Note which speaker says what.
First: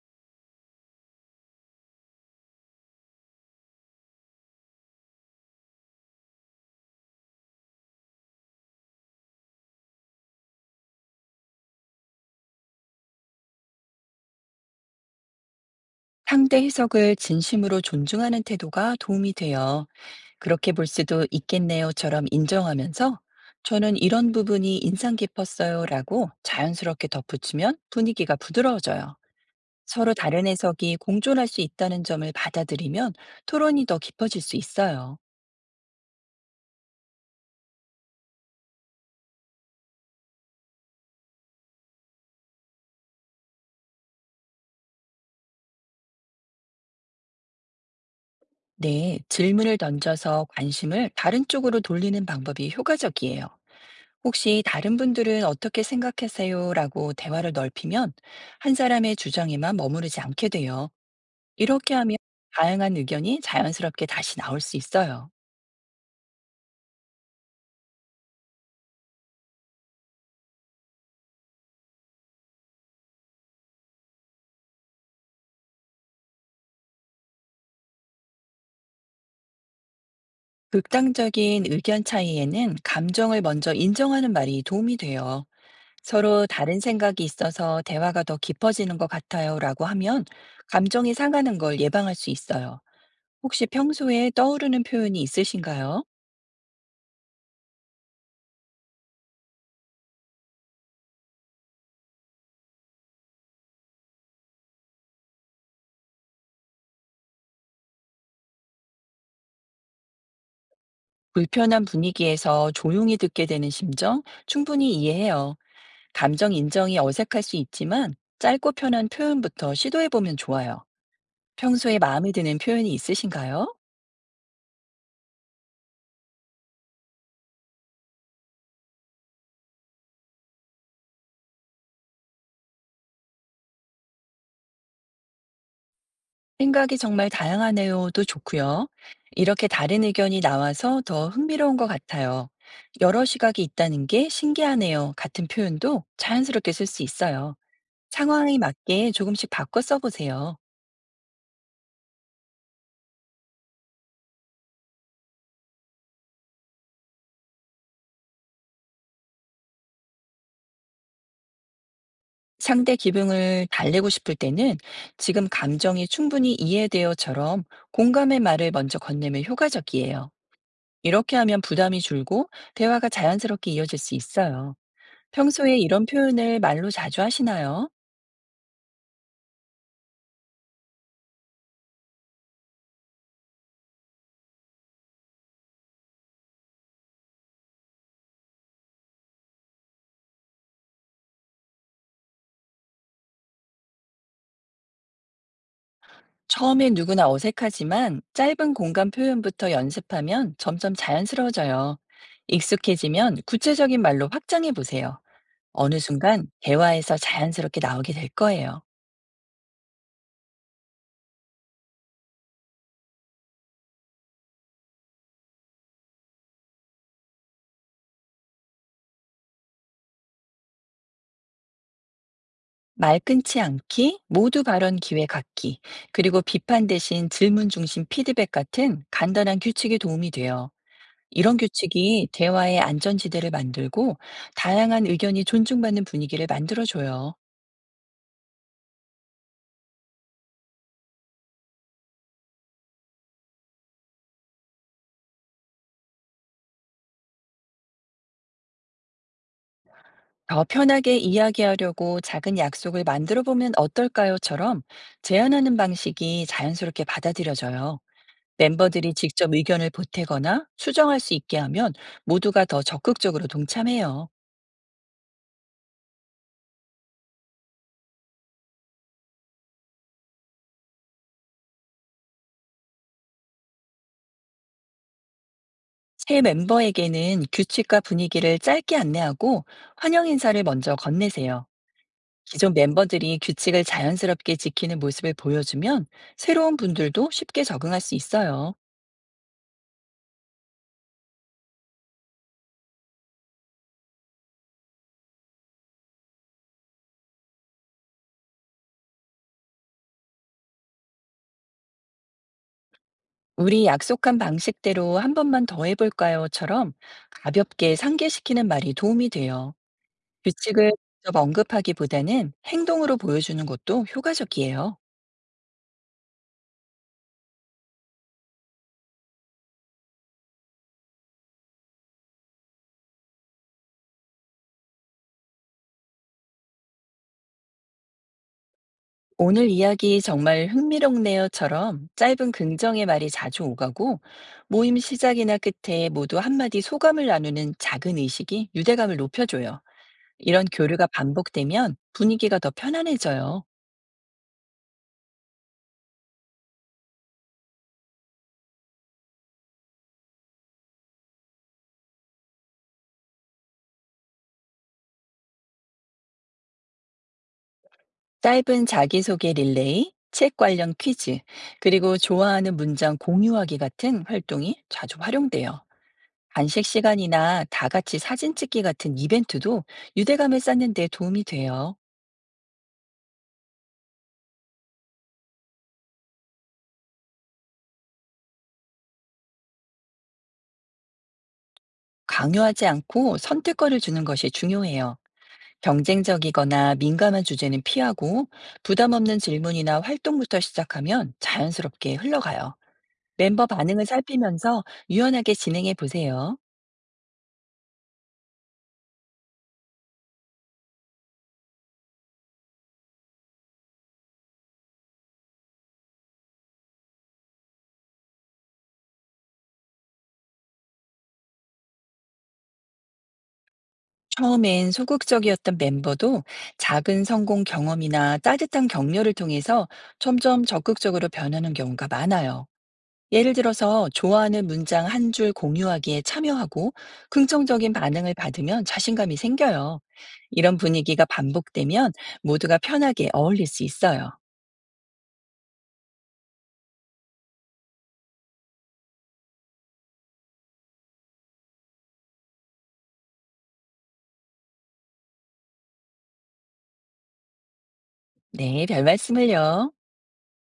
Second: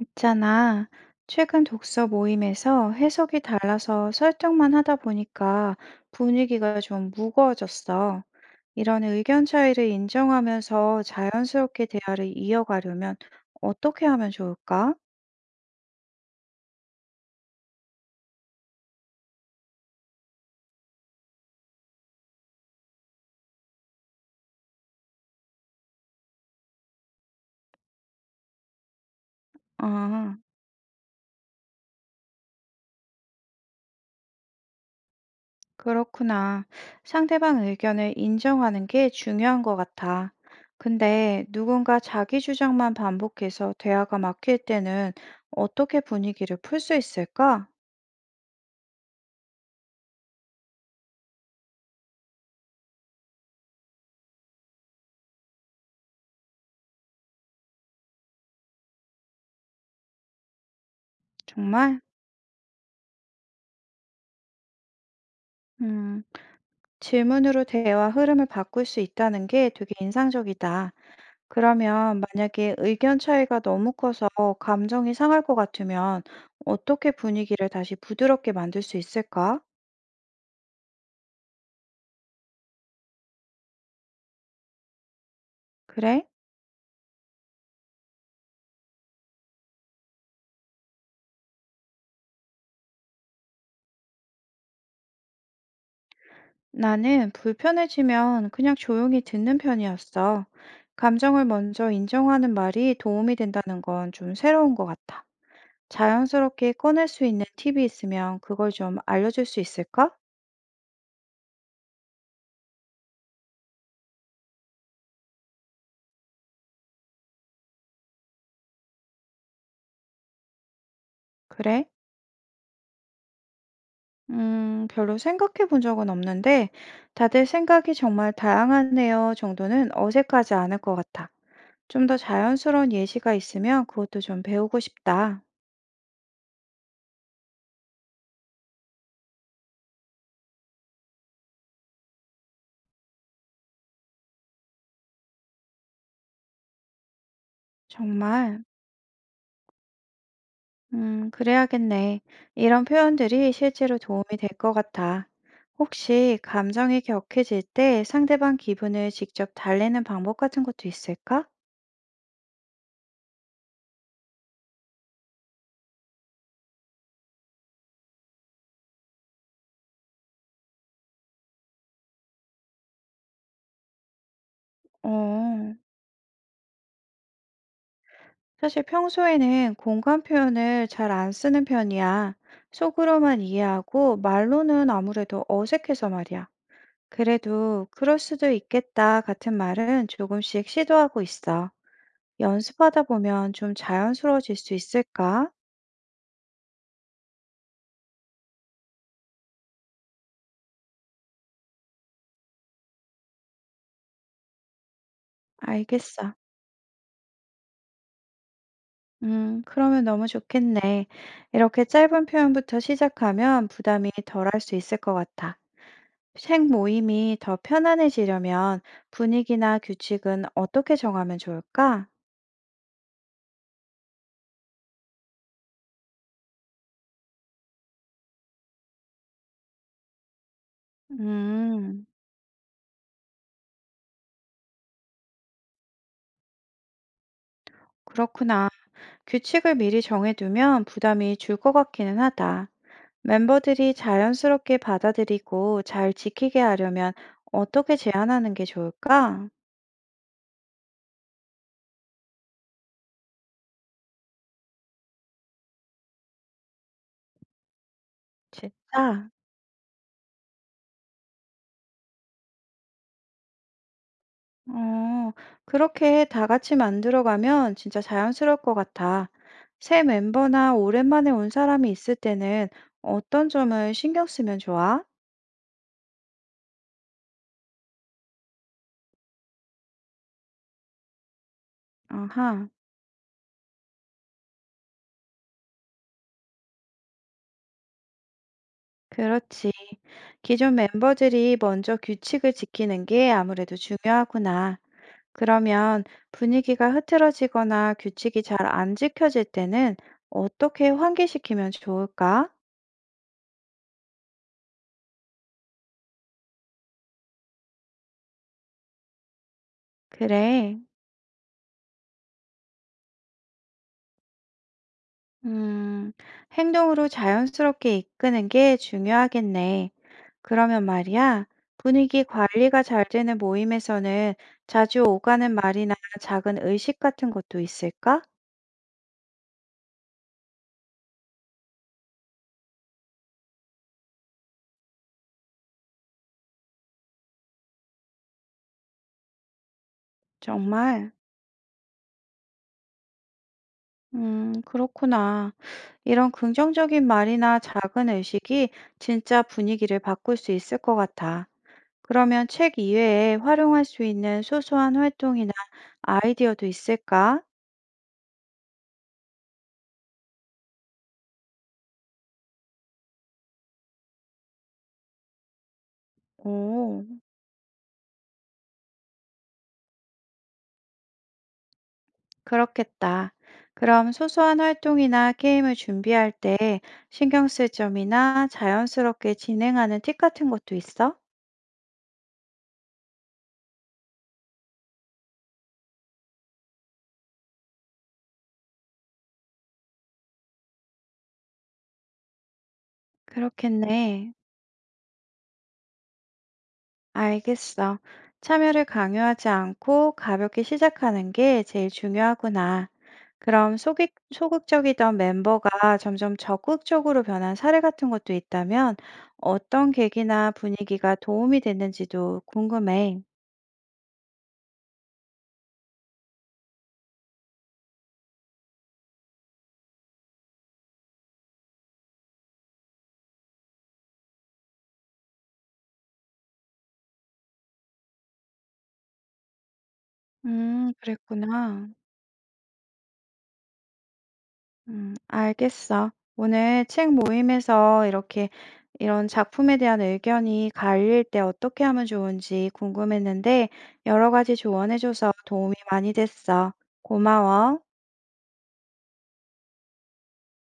Speaker 1: 있잖아. 최근 독서 모임에서 해석이 달라서 설득만 하다 보니까 분위기가 좀 무거워졌어. 이런 의견 차이를 인정하면서 자연스럽게 대화를 이어가려면 어떻게 하면 좋을까?
Speaker 2: 상대 해석을 진심으로 존중하는 태도가 도움이 돼요. 그렇게 볼 수도 있겠네요처럼 인정하면서 저는 이런 부분이 인상 깊었어요라고 자연스럽게 덧붙이면 분위기가 부드러워져요. 서로
Speaker 1: 아,
Speaker 2: 다른 해석이 공존할 수 있다는 점을 받아들이면 토론이 더 깊어질 수 있어요.
Speaker 1: 그렇구나. 상대방 의견을 인정하는 게 중요한 것 같아. 근데 누군가 자기 주장만 반복해서 대화가 막힐 때는 어떻게 분위기를 풀 수 있을까?
Speaker 2: 네, 질문을 던져서 관심을 다른 쪽으로 돌리는 방법이 효과적이에요. 혹시 다른 분들은 어떻게 생각하세요? 라고 대화를 넓히면 한 사람의 주장에만 머무르지 않게 돼요. 이렇게
Speaker 1: 정말?
Speaker 2: 하면 다양한 의견이 자연스럽게 다시 나올 수 있어요.
Speaker 1: 음. 질문으로 대화 흐름을 바꿀 수 있다는 게 되게 인상적이다. 그러면 만약에 의견 차이가 너무 커서 감정이 상할 것 같으면 어떻게 분위기를 다시 부드럽게 만들 수 있을까?
Speaker 2: 극단적인 의견 차이에는 감정을 먼저 인정하는 말이 도움이 돼요.
Speaker 1: 그래?
Speaker 2: 서로 다른 생각이 있어서 대화가 더 깊어지는 것 같아요. 라고 하면 감정이 상하는 걸 예방할 수 있어요. 혹시 평소에 떠오르는 표현이 있으신가요?
Speaker 1: 나는 불편해지면 그냥 조용히 듣는 편이었어. 감정을 먼저 인정하는 말이 도움이 된다는 건 좀 새로운 것 같아. 자연스럽게 꺼낼 수 있는 팁이 있으면 그걸 좀 알려줄 수 있을까?
Speaker 2: 불편한 분위기에서 조용히 듣게 되는 심정 충분히 이해해요. 감정 인정이 어색할 수 있지만 짧고 편한 표현부터 시도해보면 좋아요.
Speaker 1: 그래?
Speaker 2: 평소에 마음에 드는 표현이 있으신가요?
Speaker 1: 별로 생각해 본 적은 없는데, 다들 생각이 정말 다양하네요 정도는 어색하지 않을 것 같아. 좀 더 자연스러운 예시가 있으면 그것도 좀 배우고 싶다.
Speaker 2: 생각이 정말 다양하네요도 좋고요. 이렇게 다른 의견이 나와서 더 흥미로운 것 같아요. 여러 시각이 있다는 게 신기하네요. 같은 표현도 자연스럽게 쓸 수 있어요. 상황에
Speaker 1: 정말,
Speaker 2: 맞게 조금씩 바꿔 써보세요.
Speaker 1: 그래야겠네. 이런 표현들이 실제로 도움이 될 것 같아. 혹시 감정이 격해질 때 상대방 기분을 직접 달래는 방법 같은 것도 있을까?
Speaker 2: 상대 기분을 달래고 싶을 때는 지금 감정이 충분히 이해되어처럼 공감의 말을 먼저 건네면 효과적이에요. 이렇게 하면 부담이 줄고 대화가 자연스럽게 이어질 수 있어요.
Speaker 1: 어.
Speaker 2: 평소에 이런 표현을 말로 자주 하시나요?
Speaker 1: 사실 평소에는 공감 표현을 잘 안 쓰는 편이야. 속으로만 이해하고 말로는 아무래도 어색해서 말이야. 그래도 그럴 수도 있겠다 같은 말은 조금씩 시도하고 있어. 연습하다 보면 좀 자연스러워질 수 있을까?
Speaker 2: 처음엔 누구나 어색하지만 짧은 공감 표현부터 연습하면 점점 자연스러워져요. 익숙해지면 구체적인 말로 확장해 보세요. 어느
Speaker 1: 알겠어.
Speaker 2: 순간 대화에서 자연스럽게 나오게 될 거예요.
Speaker 1: 그러면 너무 좋겠네. 이렇게 짧은 표현부터 시작하면 부담이 덜할 수 있을 것 같아. 책 모임이 더 편안해지려면 분위기나 규칙은 어떻게 정하면 좋을까?
Speaker 2: 말 끊지 않기, 모두 발언 기회 갖기, 그리고 비판 대신 질문 중심 피드백 같은 간단한 규칙이 도움이 돼요. 이런
Speaker 1: 음,
Speaker 2: 규칙이 대화의 안전지대를 만들고 다양한 의견이 존중받는 분위기를 만들어줘요.
Speaker 1: 그렇구나. 규칙을 미리 정해두면 부담이 줄 것 같기는 하다. 멤버들이 자연스럽게 받아들이고 잘 지키게 하려면 어떻게 제안하는 게 좋을까?
Speaker 2: 더 편하게 이야기하려고 작은 약속을 만들어 보면 어떨까요?처럼 제안하는 방식이 자연스럽게 받아들여져요. 멤버들이
Speaker 1: 진짜?
Speaker 2: 직접 의견을 보태거나 수정할 수 있게 하면 모두가 더 적극적으로 동참해요.
Speaker 1: 어, 그렇게 다 같이 만들어가면 진짜 자연스러울 것 같아. 새 멤버나 오랜만에 온 사람이 있을 때는 어떤 점을 신경 쓰면 좋아?
Speaker 2: 새 멤버에게는 규칙과 분위기를 짧게 안내하고 환영 인사를 먼저 건네세요.
Speaker 1: 아하,
Speaker 2: 기존 멤버들이 규칙을 자연스럽게 지키는 모습을 보여주면 새로운 분들도 쉽게 적응할 수 있어요.
Speaker 1: 그렇지. 기존 멤버들이 먼저 규칙을 지키는 게 아무래도 중요하구나. 그러면 분위기가 흐트러지거나 규칙이 잘 안 지켜질 때는 어떻게 환기시키면 좋을까?
Speaker 2: 우리 약속한 방식대로 한 번만 더 해볼까요?처럼 가볍게 상기시키는 말이 도움이 돼요.
Speaker 1: 그래.
Speaker 2: 규칙을 직접 언급하기보다는 행동으로 보여주는 것도 효과적이에요.
Speaker 1: 음, 행동으로 자연스럽게 이끄는 게 중요하겠네. 그러면 말이야, 분위기 관리가 잘 되는 모임에서는 자주 오가는 말이나 작은 의식 같은 것도 있을까?
Speaker 2: 오늘 이야기 정말 흥미롭네요처럼 짧은 긍정의 말이 자주 오가고 모임 시작이나 끝에 모두 한마디 소감을 나누는 작은 의식이 유대감을 높여줘요. 이런 교류가
Speaker 1: 정말.
Speaker 2: 반복되면 분위기가 더 편안해져요.
Speaker 1: 그렇구나. 이런 긍정적인 말이나 작은 의식이 진짜 분위기를 바꿀 수 있을 것 같아. 그러면 책 이외에 활용할 수 있는 소소한 활동이나 아이디어도 있을까?
Speaker 2: 짧은 자기소개 릴레이, 책 관련 퀴즈, 그리고 좋아하는 문장 공유하기 같은 활동이 자주 활용돼요. 간식
Speaker 1: 오,
Speaker 2: 시간이나 다 같이 사진 찍기 같은 이벤트도 유대감을 쌓는 데 도움이 돼요.
Speaker 1: 그렇겠다. 그럼 소소한 활동이나 게임을 준비할 때 신경 쓸 점이나 자연스럽게 진행하는 팁 같은 것도 있어?
Speaker 2: 강요하지 않고 선택권을 주는 것이 중요해요. 경쟁적이거나 민감한 주제는 피하고 부담 없는 질문이나 활동부터 시작하면 자연스럽게 흘러가요. 멤버 반응을
Speaker 1: 그렇겠네.
Speaker 2: 살피면서 유연하게 진행해 보세요.
Speaker 1: 알겠어. 참여를 강요하지 않고 가볍게 시작하는 게 제일 중요하구나. 그럼 소극적이던 멤버가 점점 적극적으로 변한 사례 같은 것도 있다면 어떤 계기나 분위기가 도움이 됐는지도 궁금해.
Speaker 2: 처음엔 소극적이었던 멤버도 작은 성공 경험이나 따뜻한 격려를 통해서 점점 적극적으로 변하는 경우가 많아요. 예를 들어서 좋아하는 문장 한 줄 공유하기에 참여하고 긍정적인 반응을 받으면 자신감이 생겨요. 이런 분위기가
Speaker 1: 그랬구나.
Speaker 2: 반복되면 모두가 편하게 어울릴 수 있어요.
Speaker 1: 알겠어. 오늘 책 모임에서 이렇게 이런 작품에 대한 의견이 갈릴 때 어떻게 하면 좋은지 궁금했는데 여러 가지 조언해줘서 도움이 많이 됐어. 고마워.
Speaker 2: 네, 별 말씀을요.